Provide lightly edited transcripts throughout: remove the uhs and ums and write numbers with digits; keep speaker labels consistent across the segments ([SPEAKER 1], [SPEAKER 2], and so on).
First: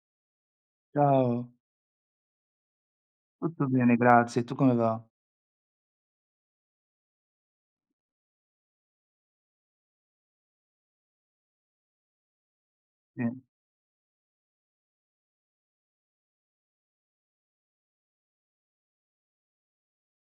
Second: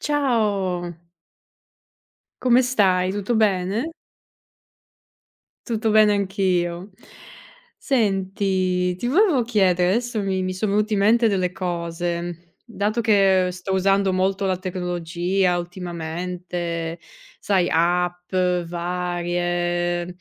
[SPEAKER 1] Ciao,
[SPEAKER 2] Ciao,
[SPEAKER 1] come stai? Tutto
[SPEAKER 2] tutto
[SPEAKER 1] bene?
[SPEAKER 2] bene grazie, tu come va?
[SPEAKER 1] Tutto bene anch'io. Senti, ti volevo chiedere, adesso mi sono venute in mente delle cose, dato
[SPEAKER 2] Sì,
[SPEAKER 1] che sto usando molto la tecnologia ultimamente, sai, app varie.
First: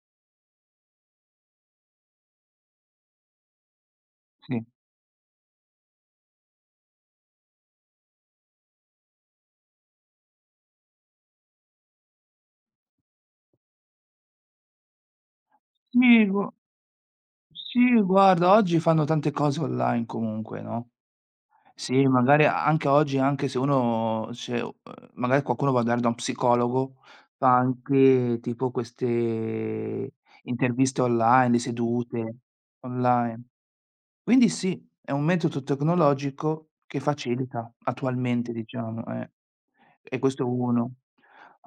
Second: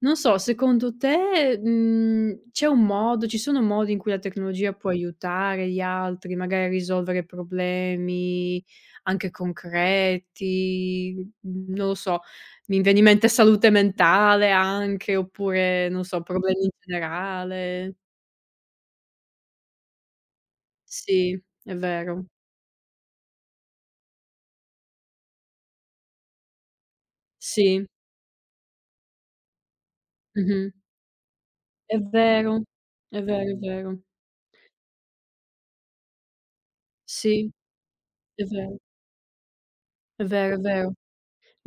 [SPEAKER 1] Non so, secondo te, c'è un modo ci sono modi in cui la
[SPEAKER 2] sì.
[SPEAKER 1] tecnologia può aiutare gli altri, magari a risolvere problemi anche concreti, non lo so, mi viene in mente salute mentale anche, oppure non so,
[SPEAKER 2] Sì, gu
[SPEAKER 1] problemi in generale.
[SPEAKER 2] sì, guarda, oggi fanno tante cose online comunque, no,
[SPEAKER 1] Sì, è
[SPEAKER 2] sì,
[SPEAKER 1] vero.
[SPEAKER 2] magari anche oggi, anche se uno se magari qualcuno va ad andare da un psicologo, fa
[SPEAKER 1] Sì,
[SPEAKER 2] anche tipo queste
[SPEAKER 1] mh-mh.
[SPEAKER 2] interviste online, le
[SPEAKER 1] È
[SPEAKER 2] sedute
[SPEAKER 1] vero, è
[SPEAKER 2] online.
[SPEAKER 1] vero, è vero.
[SPEAKER 2] Quindi sì, è un metodo tecnologico che
[SPEAKER 1] Sì,
[SPEAKER 2] facilita
[SPEAKER 1] è
[SPEAKER 2] attualmente,
[SPEAKER 1] vero,
[SPEAKER 2] diciamo, eh. E
[SPEAKER 1] è
[SPEAKER 2] questo è
[SPEAKER 1] vero, è vero.
[SPEAKER 2] uno.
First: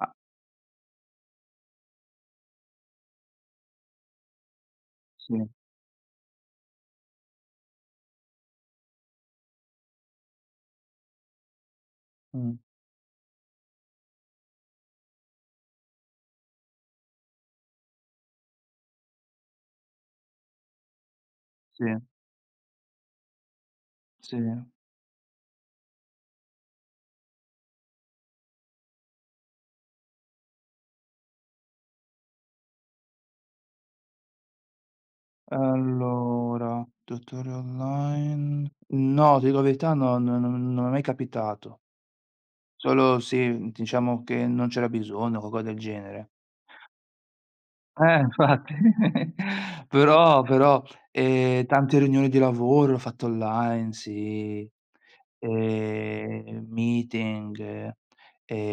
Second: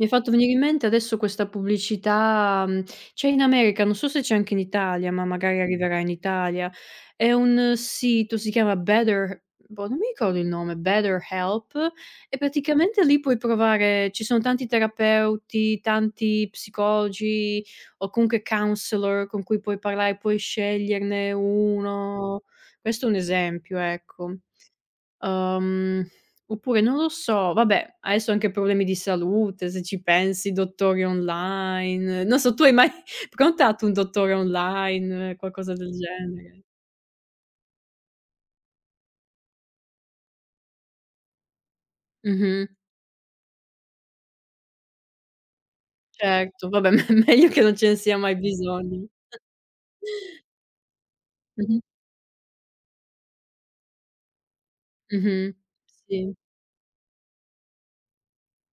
[SPEAKER 1] Mi hai fatto venire in mente adesso questa pubblicità, c'è in America, non so se c'è anche in Italia, ma
[SPEAKER 2] sì,
[SPEAKER 1] magari arriverà in Italia. È un sito, si chiama Better boh, non mi ricordo il nome, BetterHelp, e
[SPEAKER 2] mh,
[SPEAKER 1] praticamente lì puoi provare ci sono tanti terapeuti, tanti psicologi o comunque counselor con cui puoi parlare, puoi sceglierne
[SPEAKER 2] sì.
[SPEAKER 1] uno. Questo è un esempio,
[SPEAKER 2] Sì.
[SPEAKER 1] ecco. Uhm, Oppure non lo so, vabbè, adesso anche problemi di salute, se ci pensi, dottori online. Non so, tu hai mai prenotato un dottore online, qualcosa del genere?
[SPEAKER 2] Allora, tutori online no, ti dico la verità, no, non mi è mai capitato.
[SPEAKER 1] Mh-mh,
[SPEAKER 2] Solo sì, diciamo che non c'era bisogno, qualcosa del genere.
[SPEAKER 1] certo, vabbè, me meglio che non ce ne sia mai
[SPEAKER 2] Infatti.
[SPEAKER 1] bisogno.
[SPEAKER 2] Però,
[SPEAKER 1] Mh-mh,
[SPEAKER 2] tante riunioni di lavoro l'ho fatte online, sì,
[SPEAKER 1] mh-mh. Sì,
[SPEAKER 2] meeting,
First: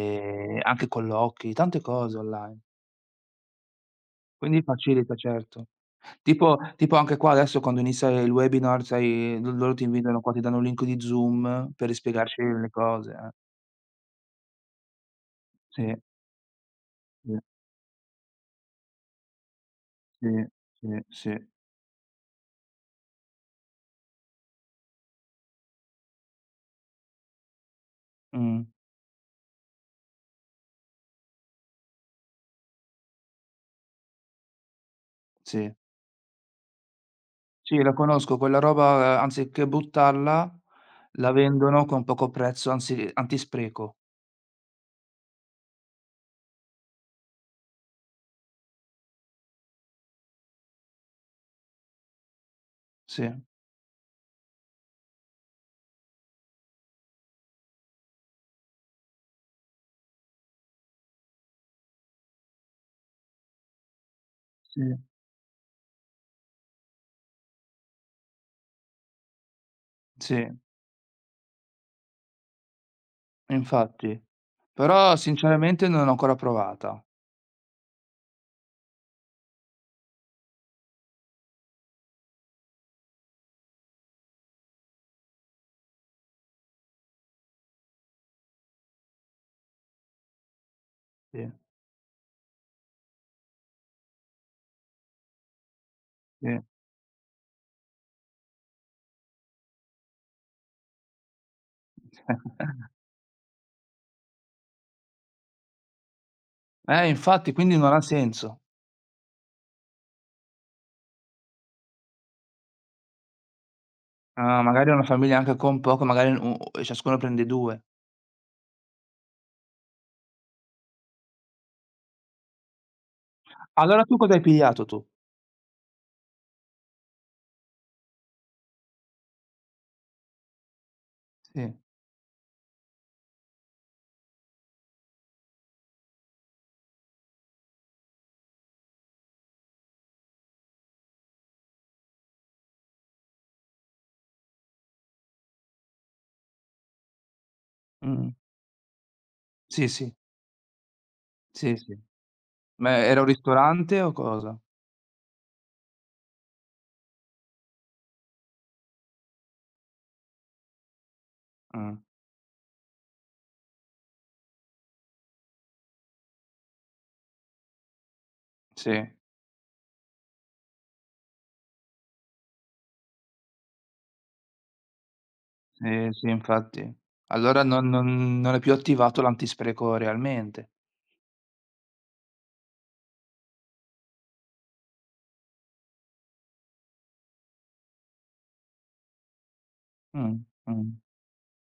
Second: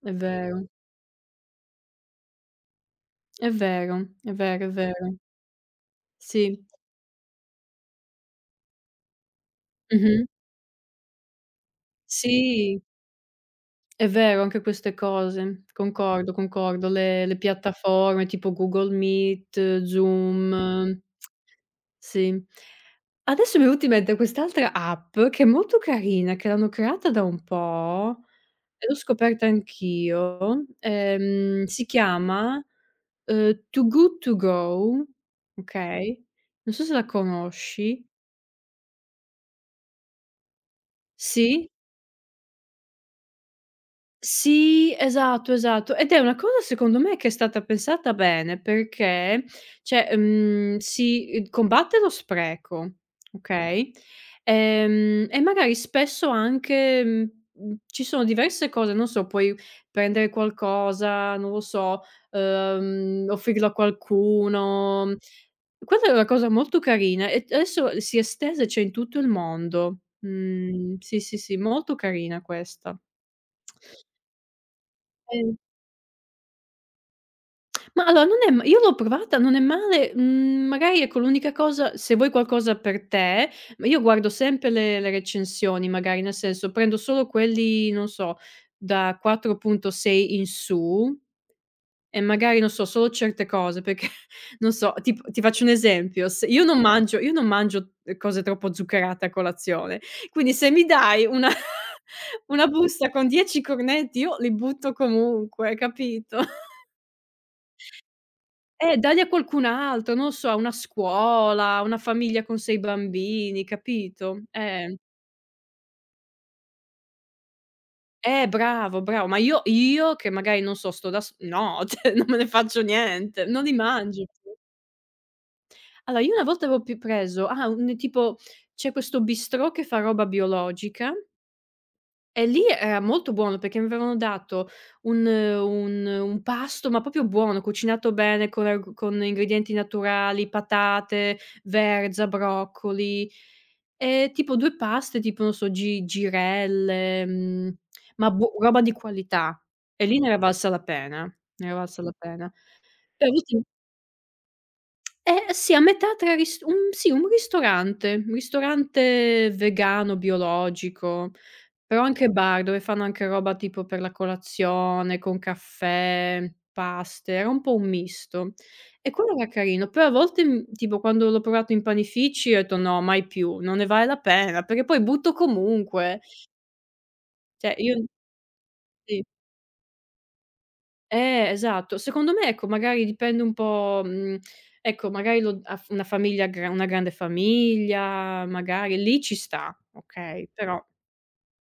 [SPEAKER 1] è vero,
[SPEAKER 2] anche colloqui, tante cose online.
[SPEAKER 1] è vero, è
[SPEAKER 2] Quindi
[SPEAKER 1] vero, è
[SPEAKER 2] facilita,
[SPEAKER 1] vero.
[SPEAKER 2] certo. Tipo
[SPEAKER 1] Sì.
[SPEAKER 2] tipo anche qua adesso quando inizia il webinar, sai, lo loro ti invitano
[SPEAKER 1] Mh-mh.
[SPEAKER 2] qua, ti danno un link di Zoom per spiegarci le
[SPEAKER 1] Sì.
[SPEAKER 2] cose, eh.
[SPEAKER 1] È vero, anche queste cose.
[SPEAKER 2] Sì,
[SPEAKER 1] Concordo, concordo. Le
[SPEAKER 2] sì,
[SPEAKER 1] piattaforme tipo Google Meet,
[SPEAKER 2] sì,
[SPEAKER 1] Zoom,
[SPEAKER 2] sì, sì.
[SPEAKER 1] sì. Adesso mi è venuta in mente quest'altra app che è molto carina, che l'hanno creata da un po'
[SPEAKER 2] Mh,
[SPEAKER 1] e l'ho scoperta anch'io. Si chiama, Too Good To Go,
[SPEAKER 2] sì.
[SPEAKER 1] okay, non so se la
[SPEAKER 2] Sì, la
[SPEAKER 1] conosci.
[SPEAKER 2] conosco quella roba, anziché buttarla, la
[SPEAKER 1] Sì?
[SPEAKER 2] vendono con poco prezzo, anzi antispreco.
[SPEAKER 1] Sì, esatto, esatto. Ed è una cosa secondo me che è stata pensata bene perché, cioè, si, combatte lo spreco,
[SPEAKER 2] Sì,
[SPEAKER 1] okay, e magari spesso anche, ci sono diverse cose, non so, puoi prendere qualcosa, non lo so, offrirlo a
[SPEAKER 2] sì,
[SPEAKER 1] qualcuno. Quella è una cosa molto carina e t adesso si è estesa e c'è in tutto il mondo.
[SPEAKER 2] sì,
[SPEAKER 1] Mhmm, sì, sì, sì, molto carina questa.
[SPEAKER 2] infatti. Però
[SPEAKER 1] Eh.
[SPEAKER 2] sinceramente non l'ho ancora provata.
[SPEAKER 1] Ma allora non è ma io l'ho provata, non è male, magari ecco l'unica cosa se vuoi qualcosa per te, ma io guardo sempre le recensioni magari, nel senso prendo solo quelli, non so, da 4.6 in su
[SPEAKER 2] Sì,
[SPEAKER 1] e magari non so, solo certe cose perché non so, tipo ti faccio un esempio, se
[SPEAKER 2] sì.
[SPEAKER 1] io non mangio, cose troppo zuccherate a colazione, quindi se mi dai una una busta con 10 cornetti io li butto comunque, capito?
[SPEAKER 2] Eh, infatti, quindi non ha senso.
[SPEAKER 1] Dagli a qualcun altro, non so, a una scuola, a una famiglia con 6 bambini, capito?
[SPEAKER 2] Ah, magari una famiglia anche con poco, magari u u ciascuno prende due.
[SPEAKER 1] Bravo, bravo, ma io che magari non so, sto da s no, cioè non me ne faccio niente, non li
[SPEAKER 2] Allora tu
[SPEAKER 1] mangio
[SPEAKER 2] cosa hai
[SPEAKER 1] più.
[SPEAKER 2] pigliato tu?
[SPEAKER 1] Allora, io una volta avevo pi preso ah, un tipo c'è questo bistrò che fa roba biologica.
[SPEAKER 2] Sì,
[SPEAKER 1] E lì era molto buono perché mi avevano dato un pasto, ma proprio buono, cucinato bene con arg con ingredienti naturali, patate, verza, broccoli, tipo 2 paste, tipo non so, gi girelle,
[SPEAKER 2] mh.
[SPEAKER 1] ma bu roba di qualità.
[SPEAKER 2] Sì,
[SPEAKER 1] E
[SPEAKER 2] sì,
[SPEAKER 1] lì ne era valsa la pena, ne era
[SPEAKER 2] sì, sì.
[SPEAKER 1] valsa la pena.
[SPEAKER 2] Ma era un
[SPEAKER 1] Però sì,
[SPEAKER 2] ristorante o cosa?
[SPEAKER 1] eh sì, a metà tra ris un sì, un ristorante vegano, biologico.
[SPEAKER 2] Mh.
[SPEAKER 1] Però anche bar, dove fanno anche roba tipo per la colazione, con caffè, paste, era un po' un misto.
[SPEAKER 2] Sì,
[SPEAKER 1] E quello era carino, poi a volte, tipo quando l'ho provato in panifici ho detto: "No, mai più, non ne vale la pena, perché poi butto
[SPEAKER 2] sì,
[SPEAKER 1] comunque".
[SPEAKER 2] sì, infatti. Allora
[SPEAKER 1] Cioè
[SPEAKER 2] non
[SPEAKER 1] io
[SPEAKER 2] non non è più attivato
[SPEAKER 1] sì,
[SPEAKER 2] l'antispreco realmente.
[SPEAKER 1] esatto. Secondo me, ecco, magari dipende un po', ecco, magari lo a f una famiglia gra una grande famiglia, magari lì ci sta,
[SPEAKER 2] Mh,
[SPEAKER 1] okay, però
[SPEAKER 2] mh.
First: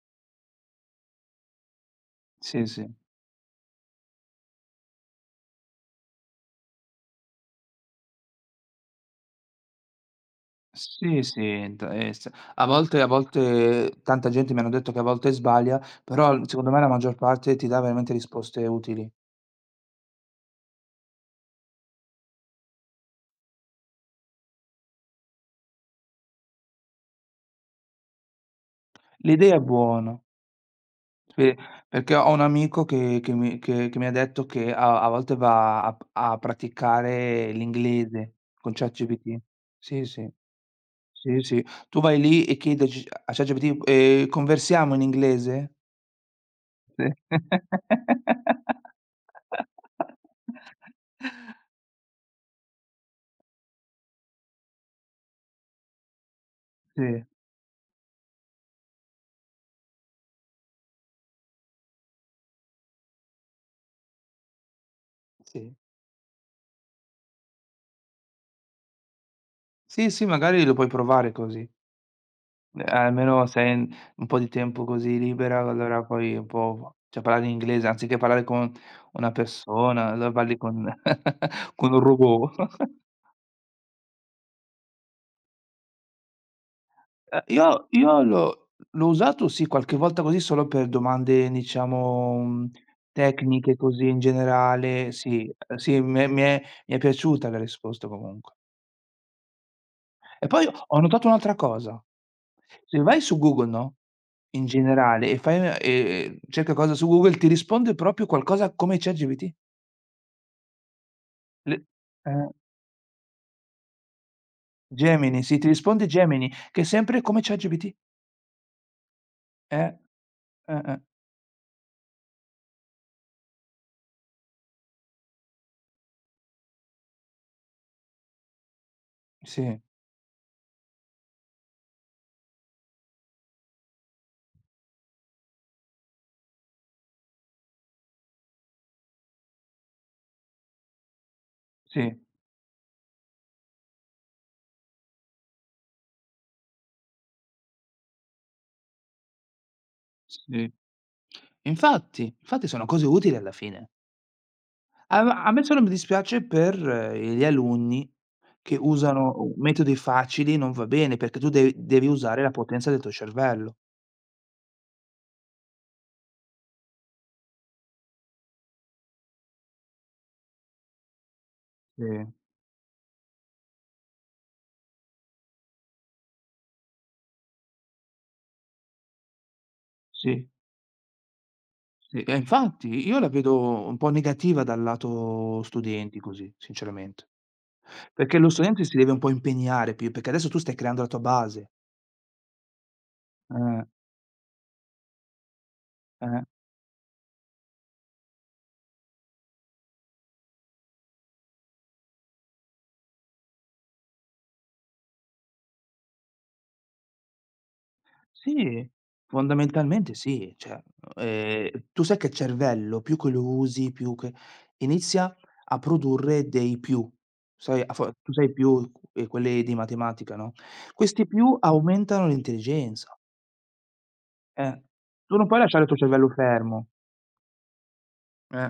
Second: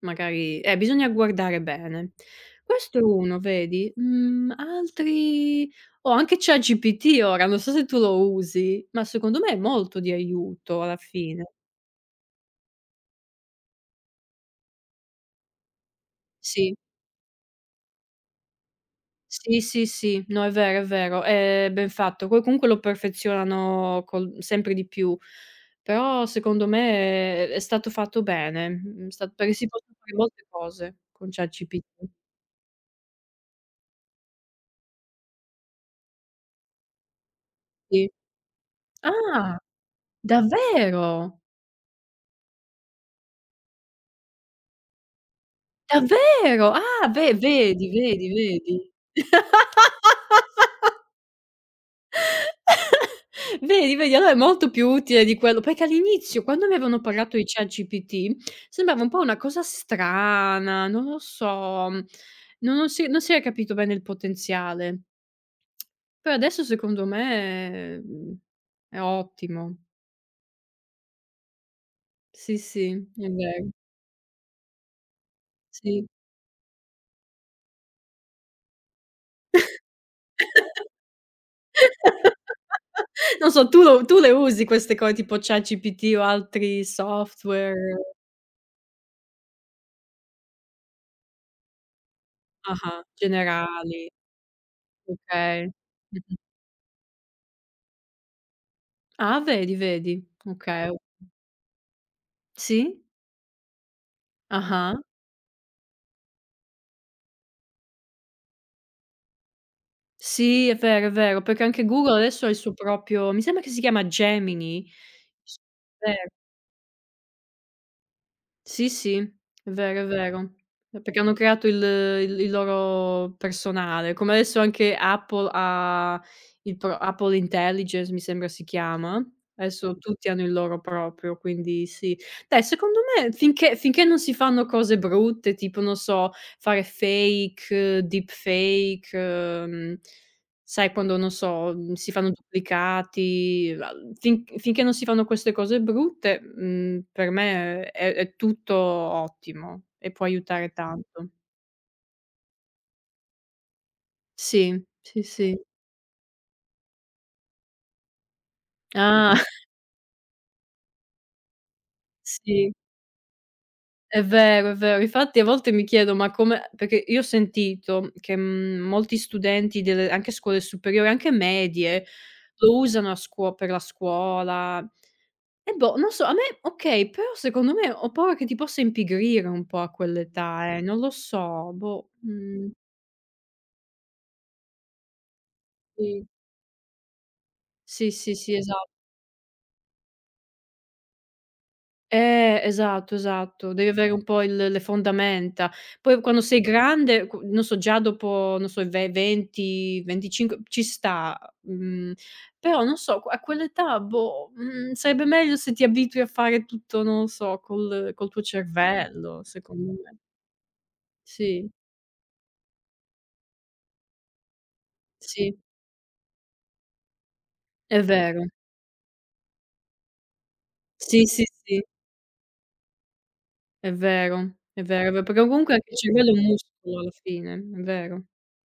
[SPEAKER 1] magari bisogna guardare bene.
[SPEAKER 2] Sì, sì.
[SPEAKER 1] Questo è uno, vedi? Mhmm, altri oh, anche ChatGPT ora, non so se tu lo usi, ma secondo me è molto di aiuto alla
[SPEAKER 2] Sì, sì,
[SPEAKER 1] fine.
[SPEAKER 2] t s a volte tanta gente mi hanno detto che a volte sbaglia, però l secondo
[SPEAKER 1] Sì,
[SPEAKER 2] me la maggior parte ti dà veramente risposte utili.
[SPEAKER 1] sì, sì, sì, no, è vero, è vero, è ben fatto. Poi comunque lo perfezionano col sempre di più, però secondo me è stato fatto bene, sta perché
[SPEAKER 2] L'idea è
[SPEAKER 1] si possono fare
[SPEAKER 2] buona.
[SPEAKER 1] molte cose con
[SPEAKER 2] Sì,
[SPEAKER 1] ChatGPT.
[SPEAKER 2] perché ho un amico che mi ha detto che a volte va a p a praticare
[SPEAKER 1] Sì.
[SPEAKER 2] l'inglese con ChatGPT.
[SPEAKER 1] Ah,
[SPEAKER 2] Sì, sì.
[SPEAKER 1] davvero?
[SPEAKER 2] Sì, sì. Tu vai lì e chiedi a c a ChatGPT: Conversiamo in inglese?"
[SPEAKER 1] Davvero?
[SPEAKER 2] Sì.
[SPEAKER 1] Ah, ve vedi, vedi, vedi. Vedi, vedi, allora è molto più utile di quello perché all'inizio quando mi avevano
[SPEAKER 2] Sì,
[SPEAKER 1] parlato di ChatGPT sembrava un po' una cosa strana, non lo so, no, non si era capito bene il potenziale.
[SPEAKER 2] sì.
[SPEAKER 1] Però adesso secondo me, è ottimo.
[SPEAKER 2] Sì, sì, magari lo puoi provare così.
[SPEAKER 1] Sì, sì, è
[SPEAKER 2] Almeno se
[SPEAKER 1] vero,
[SPEAKER 2] hai un po' di tempo così libera, allora
[SPEAKER 1] sì.
[SPEAKER 2] poi un po' cioè parlare in inglese, anziché parlare con una persona, allora parli con con un robot.
[SPEAKER 1] Non so, tu le usi queste co tipo ChatGPT o altri
[SPEAKER 2] Io
[SPEAKER 1] software?
[SPEAKER 2] io l'ho usato sì, qualche volta così solo per domande, diciamo,
[SPEAKER 1] Ah-ah,
[SPEAKER 2] tecniche
[SPEAKER 1] generali,
[SPEAKER 2] così in generale, sì,
[SPEAKER 1] okay.
[SPEAKER 2] sì, mi è
[SPEAKER 1] Mh-mh.
[SPEAKER 2] mi è mi è piaciuta la risposta comunque.
[SPEAKER 1] Ah, vedi, vedi.
[SPEAKER 2] E poi
[SPEAKER 1] Okay.
[SPEAKER 2] ho notato un'altra cosa: se
[SPEAKER 1] Sì?
[SPEAKER 2] vai su Google, no, in
[SPEAKER 1] Ah-ah.
[SPEAKER 2] generale e fai una e cerca cosa su Google, ti risponde proprio qualcosa come ChatGPT.
[SPEAKER 1] Sì, è vero, perché anche
[SPEAKER 2] Le
[SPEAKER 1] Google adesso
[SPEAKER 2] eh,
[SPEAKER 1] ha il suo proprio, mi sembra che si chiama Gemini.
[SPEAKER 2] Gemini,
[SPEAKER 1] S
[SPEAKER 2] sì, ti risponde
[SPEAKER 1] Vero.
[SPEAKER 2] Gemini, che è sempre come ChatGPT.
[SPEAKER 1] Sì, sì, è
[SPEAKER 2] Eh,
[SPEAKER 1] vero, è vero.
[SPEAKER 2] eh.
[SPEAKER 1] Perché hanno creato il loro personale, come adesso anche Apple ha il pro Apple Intelligence, mi sembra si chiama.
[SPEAKER 2] Sì,
[SPEAKER 1] Adesso tutti hanno il loro proprio, quindi sì. Dai, secondo me finché non si fanno cose brutte, tipo non so, fare fake, deepfake, mhmm sai quando, non so, si
[SPEAKER 2] sì,
[SPEAKER 1] fanno duplicati, la fin finché non si fanno queste cose brutte, per me è tutto ottimo e può aiutare
[SPEAKER 2] sì.
[SPEAKER 1] tanto.
[SPEAKER 2] Infatti, infatti sono cose utili alla fine.
[SPEAKER 1] Sì,
[SPEAKER 2] A
[SPEAKER 1] sì,
[SPEAKER 2] m a
[SPEAKER 1] sì.
[SPEAKER 2] me solo mi dispiace per gli alunni che usano
[SPEAKER 1] Ah,
[SPEAKER 2] metodi facili, non va bene, perché tu devi usare la
[SPEAKER 1] sì,
[SPEAKER 2] potenza del tuo cervello.
[SPEAKER 1] è vero, è vero. Infatti a volte mi chiedo: "Ma come"; perché io ho sentito che, molti studenti delle anche scuole superiori, anche
[SPEAKER 2] Sì,
[SPEAKER 1] medie, lo usano a scuo per la scuola. E boh, non so, a me okay, però secondo me ho paura che ti possa impigrire un po' a
[SPEAKER 2] sì.
[SPEAKER 1] quell'età, non lo so, boh,
[SPEAKER 2] Sì, infatti io la vedo un po' negativa dal lato studenti
[SPEAKER 1] sì.
[SPEAKER 2] così, sinceramente.
[SPEAKER 1] Sì, sì,
[SPEAKER 2] Perché lo
[SPEAKER 1] sì,
[SPEAKER 2] studente si deve un po' impegnare più, perché adesso tu stai creando la tua base.
[SPEAKER 1] esatto, esatto,
[SPEAKER 2] Eh,
[SPEAKER 1] devi avere un po' il le fondamenta. Poi quando
[SPEAKER 2] eh.
[SPEAKER 1] sei grande, qu non so, già dopo, non so, i ve 20, 25 ci sta, però non so, a quell'età, boh, sarebbe meglio se ti abitui a fare tutto, non lo so, col tuo
[SPEAKER 2] Sì,
[SPEAKER 1] cervello, secondo
[SPEAKER 2] fondamentalmente
[SPEAKER 1] me.
[SPEAKER 2] sì, cioè,
[SPEAKER 1] Sì,
[SPEAKER 2] tu sai che il cervello più che lo usi, più che inizia
[SPEAKER 1] sì,
[SPEAKER 2] a produrre dei più, sai a
[SPEAKER 1] è
[SPEAKER 2] fo tu
[SPEAKER 1] vero.
[SPEAKER 2] sai più, quelli di matematica, no,
[SPEAKER 1] Sì,
[SPEAKER 2] questi
[SPEAKER 1] sì,
[SPEAKER 2] più
[SPEAKER 1] sì,
[SPEAKER 2] aumentano l'intelligenza,
[SPEAKER 1] è vero,
[SPEAKER 2] eh.
[SPEAKER 1] è vero, è ve
[SPEAKER 2] Tu
[SPEAKER 1] perché
[SPEAKER 2] non puoi
[SPEAKER 1] comunque
[SPEAKER 2] lasciare il
[SPEAKER 1] anche
[SPEAKER 2] tuo
[SPEAKER 1] il
[SPEAKER 2] cervello
[SPEAKER 1] cervello è un
[SPEAKER 2] fermo,
[SPEAKER 1] muscolo alla fine, è vero.
[SPEAKER 2] eh.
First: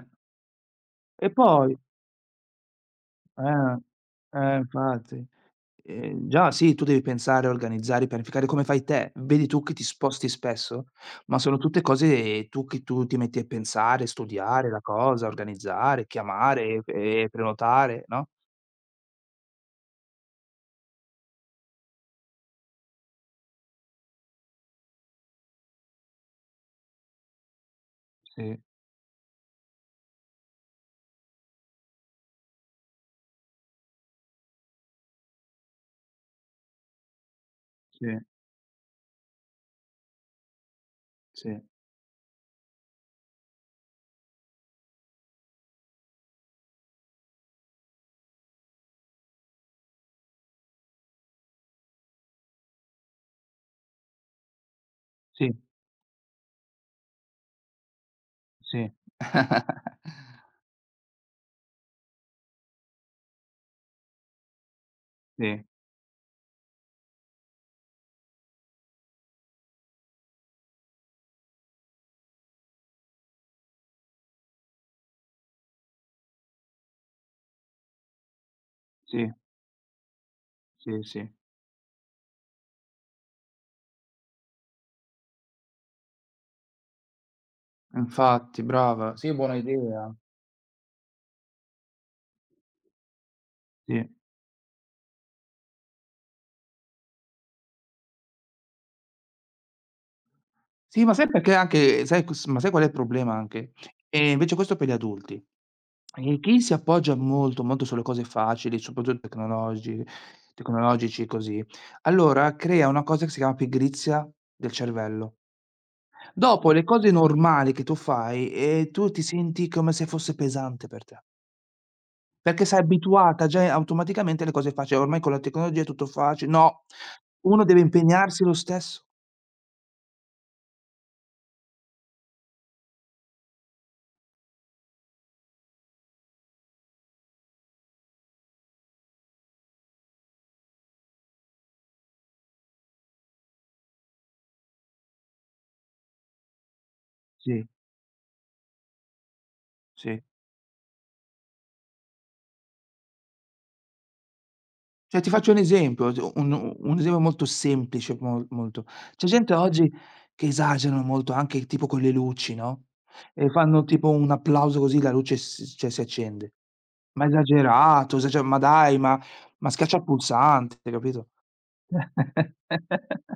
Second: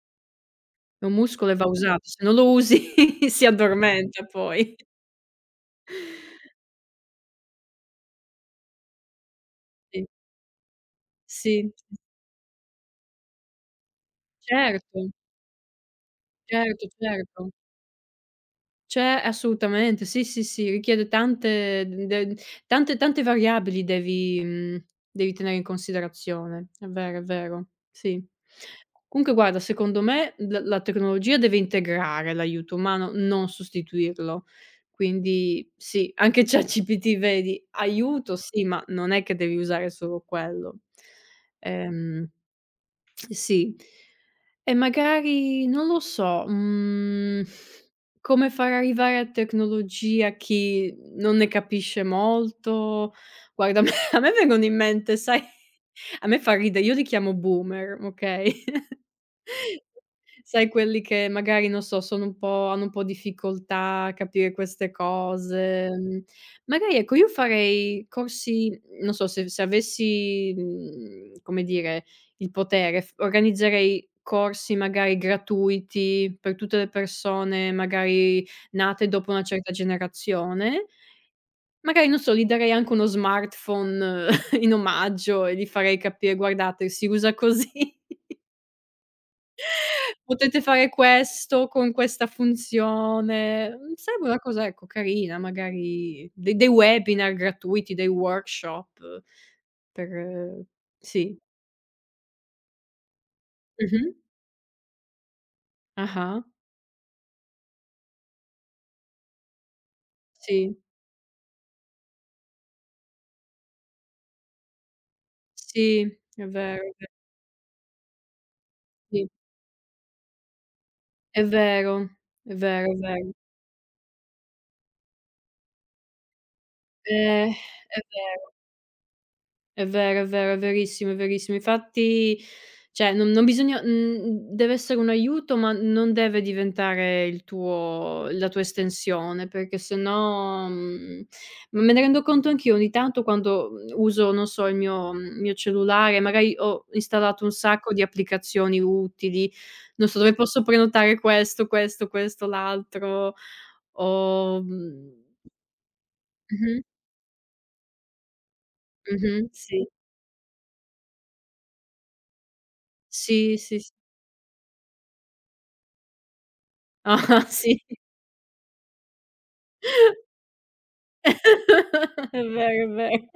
[SPEAKER 1] È un
[SPEAKER 2] E
[SPEAKER 1] muscolo e va
[SPEAKER 2] poi
[SPEAKER 1] usato, se non lo usi si
[SPEAKER 2] Eh,
[SPEAKER 1] addormenta poi.
[SPEAKER 2] infatti. Già sì, tu devi pensare, organizzare, pianificare come fai te. Vedi tu che ti
[SPEAKER 1] Sì,
[SPEAKER 2] sposti spesso, ma sono
[SPEAKER 1] sì,
[SPEAKER 2] tutte cose tu che tu ti metti a pensare, studiare la
[SPEAKER 1] certo,
[SPEAKER 2] cosa, organizzare, chiamare
[SPEAKER 1] certo,
[SPEAKER 2] e
[SPEAKER 1] certo.
[SPEAKER 2] prenotare, no?
[SPEAKER 1] Cioè, assolutamente, sì, sì, sì, richiede tante de tante, tante variabili, devi tenere in considerazione. È vero, sì.
[SPEAKER 2] Sì,
[SPEAKER 1] Comunque guarda, secondo me la tecnologia deve integrare l'aiuto umano, non sostituirlo. Quindi sì, anche ChatGPT vedi,
[SPEAKER 2] sì,
[SPEAKER 1] aiuto sì, ma non è che devi usare solo quello.
[SPEAKER 2] sì,
[SPEAKER 1] Ehm, sì. E magari, non lo so, come far arrivare a tecnologia chi non ne capisce molto. Guarda, a me a me vengono in mente, sai,
[SPEAKER 2] sì,
[SPEAKER 1] a me fa ridere, io li chiamo boomer, okay?
[SPEAKER 2] sì.
[SPEAKER 1] Sai quelli che magari, non so, sono un po' hanno un po' difficoltà a capire queste
[SPEAKER 2] Sì,
[SPEAKER 1] cose, magari ecco io farei corsi, non so se avessi, come dire, il potere, f organizzerei corsi magari gratuiti per tutte le persone magari nate dopo
[SPEAKER 2] sì,
[SPEAKER 1] una certa generazione,
[SPEAKER 2] sì, sì.
[SPEAKER 1] magari non so, gli darei anche uno smartphone in omaggio e gli farei capire: "Guardate, si usa così."
[SPEAKER 2] Infatti, brava. Sì, buona idea.
[SPEAKER 1] Potete fare questo con questa funzione. Mhmm,
[SPEAKER 2] Sì.
[SPEAKER 1] Sarebbe una cosa, ecco, carina, magari de dei webinar gratuiti, dei workshop per
[SPEAKER 2] Sì, ma sai
[SPEAKER 1] sì.
[SPEAKER 2] perché anche sai cos ma sai qual è il problema anche?
[SPEAKER 1] Mh-mh.
[SPEAKER 2] Invece questo per gli adulti. E
[SPEAKER 1] Ah-ah.
[SPEAKER 2] chi si appoggia molto, molto sulle cose facili, soprattutto tecnologi
[SPEAKER 1] Sì,
[SPEAKER 2] tecnologici così, allora crea una cosa che si chiama pigrizia del cervello.
[SPEAKER 1] sì, è
[SPEAKER 2] Dopo le
[SPEAKER 1] vero, è ve
[SPEAKER 2] cose normali che tu fai, tu ti
[SPEAKER 1] sì,
[SPEAKER 2] senti come se fosse pesante per te,
[SPEAKER 1] è vero, è
[SPEAKER 2] perché sei
[SPEAKER 1] vero, è vero.
[SPEAKER 2] abituata già automaticamente alle cose facili. Ormai con la tecnologia è tutto facile. No,
[SPEAKER 1] Eh,
[SPEAKER 2] uno deve
[SPEAKER 1] è
[SPEAKER 2] impegnarsi lo
[SPEAKER 1] vero.
[SPEAKER 2] stesso.
[SPEAKER 1] È vero, è vero, è verissimo, è verissimo. Infatti, cioè non deve essere un aiuto, ma non deve diventare il tuo la tua estensione, perché sennò, me ne rendo conto anch'io ogni tanto quando, uso, non so, il mio cellulare, magari ho installato un
[SPEAKER 2] Sì,
[SPEAKER 1] sacco di applicazioni utili, non so,
[SPEAKER 2] sì.
[SPEAKER 1] dove posso prenotare questo, questo, questo, l'altro o
[SPEAKER 2] Cioè
[SPEAKER 1] mhmm
[SPEAKER 2] ti faccio un esempio, s
[SPEAKER 1] mh-mh,
[SPEAKER 2] un esempio molto semplice, molto. C'è
[SPEAKER 1] mh-mh,
[SPEAKER 2] gente
[SPEAKER 1] sì.
[SPEAKER 2] oggi che esagerano molto anche tipo con le luci, no, e
[SPEAKER 1] Sì, sì,
[SPEAKER 2] fanno
[SPEAKER 1] s
[SPEAKER 2] tipo un applauso così la luce s cioè si accende. Ma
[SPEAKER 1] ah, sì.
[SPEAKER 2] esagerato, esage ma dai, ma schiaccia il pulsante, capito?
[SPEAKER 1] È vero, è vero.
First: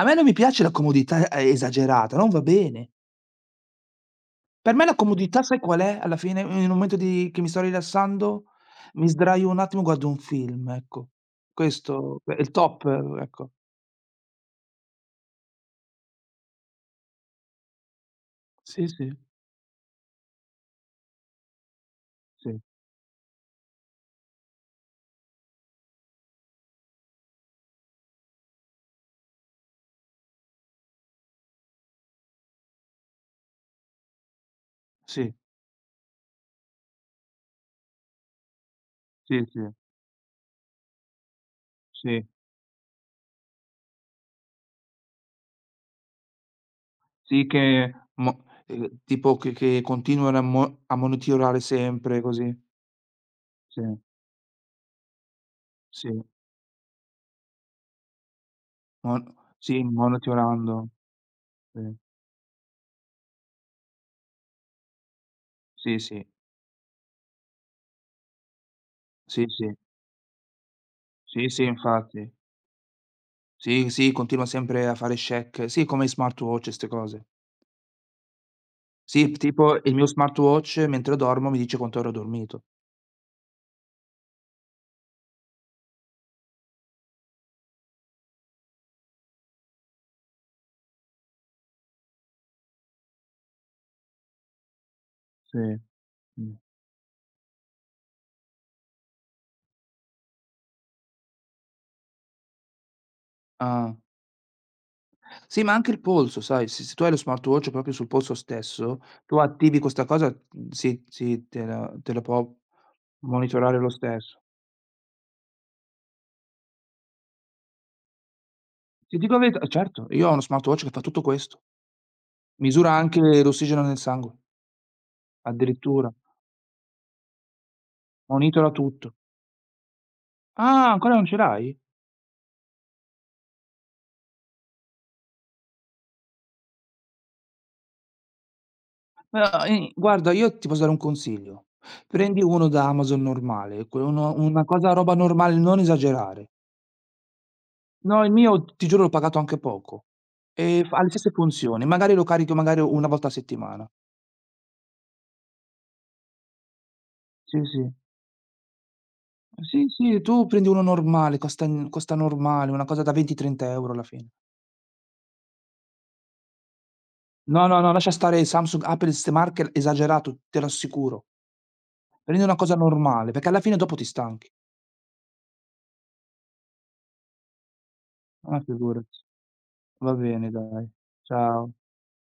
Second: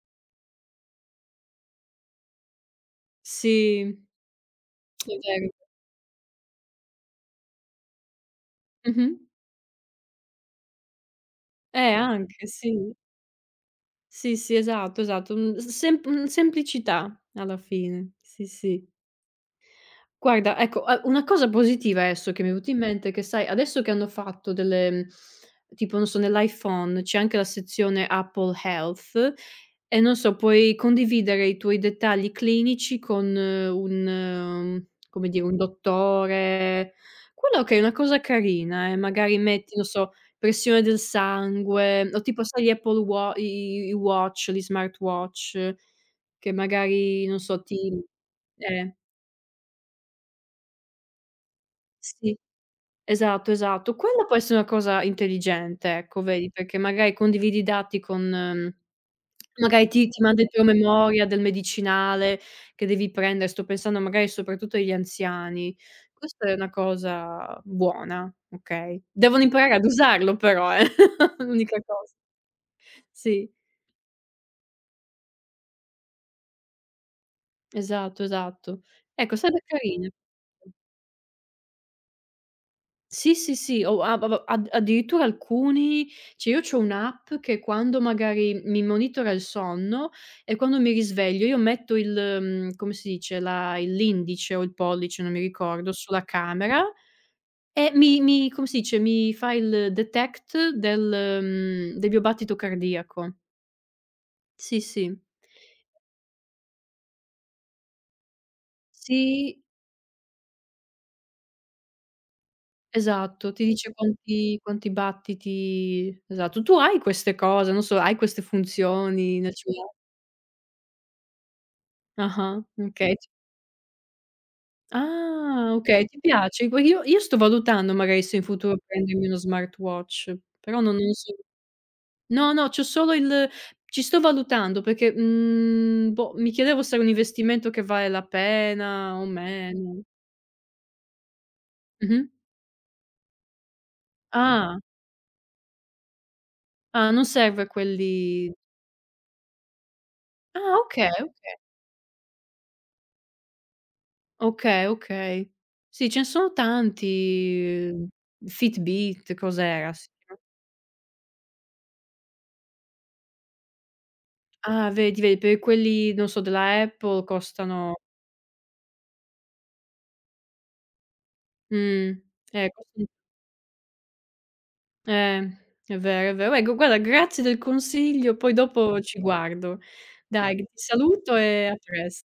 [SPEAKER 2] A me non mi piace la comodità, esagerata, non va bene.
[SPEAKER 1] Sì,
[SPEAKER 2] Per me la
[SPEAKER 1] è
[SPEAKER 2] comodità
[SPEAKER 1] vero.
[SPEAKER 2] sai qual è alla fine? Nel momento di che mi sto rilassando, mi
[SPEAKER 1] Mh-mh.
[SPEAKER 2] sdraio un attimo, guardo un film, ecco. Questo è
[SPEAKER 1] Anche,
[SPEAKER 2] il top,
[SPEAKER 1] sì.
[SPEAKER 2] ecco.
[SPEAKER 1] Sì, sì, esatto, esatto. Mhmm, s sem mhmm, Semplicità alla fine. Sì, sì.
[SPEAKER 2] Sì, sì,
[SPEAKER 1] Guarda, ecco, a una cosa positiva adesso che mi è
[SPEAKER 2] sì,
[SPEAKER 1] venuta in mente, è che sai, adesso che hanno fatto delle tipo non so, nell'iPhone c'è anche la sezione Apple Health e non so, puoi condividere i tuoi dettagli clinici con un come
[SPEAKER 2] sì,
[SPEAKER 1] dire, un dottore. Quello che è una cosa carina, magari
[SPEAKER 2] sì, sì,
[SPEAKER 1] metti, non so, pressione del sangue o
[SPEAKER 2] sì,
[SPEAKER 1] tipo sai gli Apple Wa i Watch, gli smartwatch che magari non
[SPEAKER 2] sì
[SPEAKER 1] so, ti
[SPEAKER 2] che mo
[SPEAKER 1] eh,
[SPEAKER 2] tipo che continuano a mo a monitorare sempre
[SPEAKER 1] sì.
[SPEAKER 2] così.
[SPEAKER 1] Esatto,
[SPEAKER 2] Sì,
[SPEAKER 1] esatto. Quella può essere una cosa intelligente,
[SPEAKER 2] sì,
[SPEAKER 1] ecco, vedi, perché magari condividi i dati con
[SPEAKER 2] mon sì,
[SPEAKER 1] magari ti manda il
[SPEAKER 2] monitorando.
[SPEAKER 1] promemoria del
[SPEAKER 2] Sì,
[SPEAKER 1] medicinale che devi prendere, sto pensando magari soprattutto agli anziani.
[SPEAKER 2] sì, sì,
[SPEAKER 1] Questa è una cosa buona, okay. Devono
[SPEAKER 2] sì, sì,
[SPEAKER 1] imparare ad usarlo però,
[SPEAKER 2] sì, sì,
[SPEAKER 1] l'unica cosa.
[SPEAKER 2] infatti.
[SPEAKER 1] Sì,
[SPEAKER 2] Sì, sì, continua sempre a fare check. Sì, come i smartwatch e 'ste cose.
[SPEAKER 1] esatto, esatto.
[SPEAKER 2] Sì,
[SPEAKER 1] Ecco, sarebbe
[SPEAKER 2] tipo il mio
[SPEAKER 1] carina.
[SPEAKER 2] smartwatch mentre dormo mi dice quanto ore ho dormito.
[SPEAKER 1] Sì, sì, sì, o a va va ad addirittura alcuni cioè io c'ho un'app che quando magari mi monitora il sonno e quando mi risveglio io metto come si dice, la il l'indice o il pollice, non mi
[SPEAKER 2] Sì,
[SPEAKER 1] ricordo, sulla
[SPEAKER 2] mh.
[SPEAKER 1] camera e mi come si dice, mi fa il detect del del mio battito cardiaco.
[SPEAKER 2] Ah.
[SPEAKER 1] Sì, sì.
[SPEAKER 2] Sì, ma anche il polso, sai, se tu hai lo smartwatch proprio sul polso stesso, tu
[SPEAKER 1] Sì,
[SPEAKER 2] attivi questa cosa, si te la può
[SPEAKER 1] esatto, ti
[SPEAKER 2] monitorare lo
[SPEAKER 1] dice
[SPEAKER 2] stesso.
[SPEAKER 1] quanti battiti esatto. Tu hai queste cose, non so, hai queste
[SPEAKER 2] Ti dico la
[SPEAKER 1] funzioni nel
[SPEAKER 2] verità
[SPEAKER 1] cella
[SPEAKER 2] certo, io ho uno smartwatch che fa tutto questo.
[SPEAKER 1] Ah-ah,
[SPEAKER 2] Misura
[SPEAKER 1] okay.
[SPEAKER 2] anche
[SPEAKER 1] C
[SPEAKER 2] l'ossigeno nel sangue,
[SPEAKER 1] Ah, okay,
[SPEAKER 2] addirittura.
[SPEAKER 1] ti piace? Gua io sto valutando magari se in
[SPEAKER 2] Monitora
[SPEAKER 1] futuro
[SPEAKER 2] tutto.
[SPEAKER 1] prendermi uno smartwatch, però
[SPEAKER 2] Ah,
[SPEAKER 1] non
[SPEAKER 2] ancora non
[SPEAKER 1] so,
[SPEAKER 2] ce l'hai?
[SPEAKER 1] no, no, c'ho solo il ci sto valutando perché, boh, mi chiedevo se è un investimento che vale la pena o
[SPEAKER 2] Ma i
[SPEAKER 1] meno.
[SPEAKER 2] guarda, io ti posso dare un consiglio:
[SPEAKER 1] Mh-mh.
[SPEAKER 2] prendi uno da Amazon normale, que uno una
[SPEAKER 1] Ah,
[SPEAKER 2] cosa roba normale, non esagerare.
[SPEAKER 1] ah, non serve
[SPEAKER 2] No, il
[SPEAKER 1] quelli,
[SPEAKER 2] mio, ti giuro, l'ho pagato anche poco
[SPEAKER 1] ah,
[SPEAKER 2] e fa ha
[SPEAKER 1] okay,
[SPEAKER 2] le stesse
[SPEAKER 1] okay.
[SPEAKER 2] funzioni, magari lo carico magari una volta a settimana.
[SPEAKER 1] Okay, okay. Sì, ce ne sono
[SPEAKER 2] Sì, sì.
[SPEAKER 1] tanti, Fitbit,
[SPEAKER 2] Sì,
[SPEAKER 1] cos'era? Si
[SPEAKER 2] sì, tu prendi uno normale, costa n costa normale, una cosa da 20, 30 € alla fine.
[SPEAKER 1] Ah, vedi, vedi, per quelli, non so, della Apple
[SPEAKER 2] No, no, no,
[SPEAKER 1] costano
[SPEAKER 2] lascia stare Samsung, Apple, 'ste marche, esagerato, te lo assicuro.
[SPEAKER 1] mh,
[SPEAKER 2] Prendi una cosa
[SPEAKER 1] costa
[SPEAKER 2] normale, perché alla fine dopo ti stanchi.
[SPEAKER 1] eh, è vero, è vero. Ecco, guarda, grazie del consiglio, poi
[SPEAKER 2] Ma
[SPEAKER 1] dopo
[SPEAKER 2] figurati.
[SPEAKER 1] ci guardo.
[SPEAKER 2] Va bene
[SPEAKER 1] Dai, ti
[SPEAKER 2] dai.
[SPEAKER 1] saluto e
[SPEAKER 2] Ciao.
[SPEAKER 1] a pres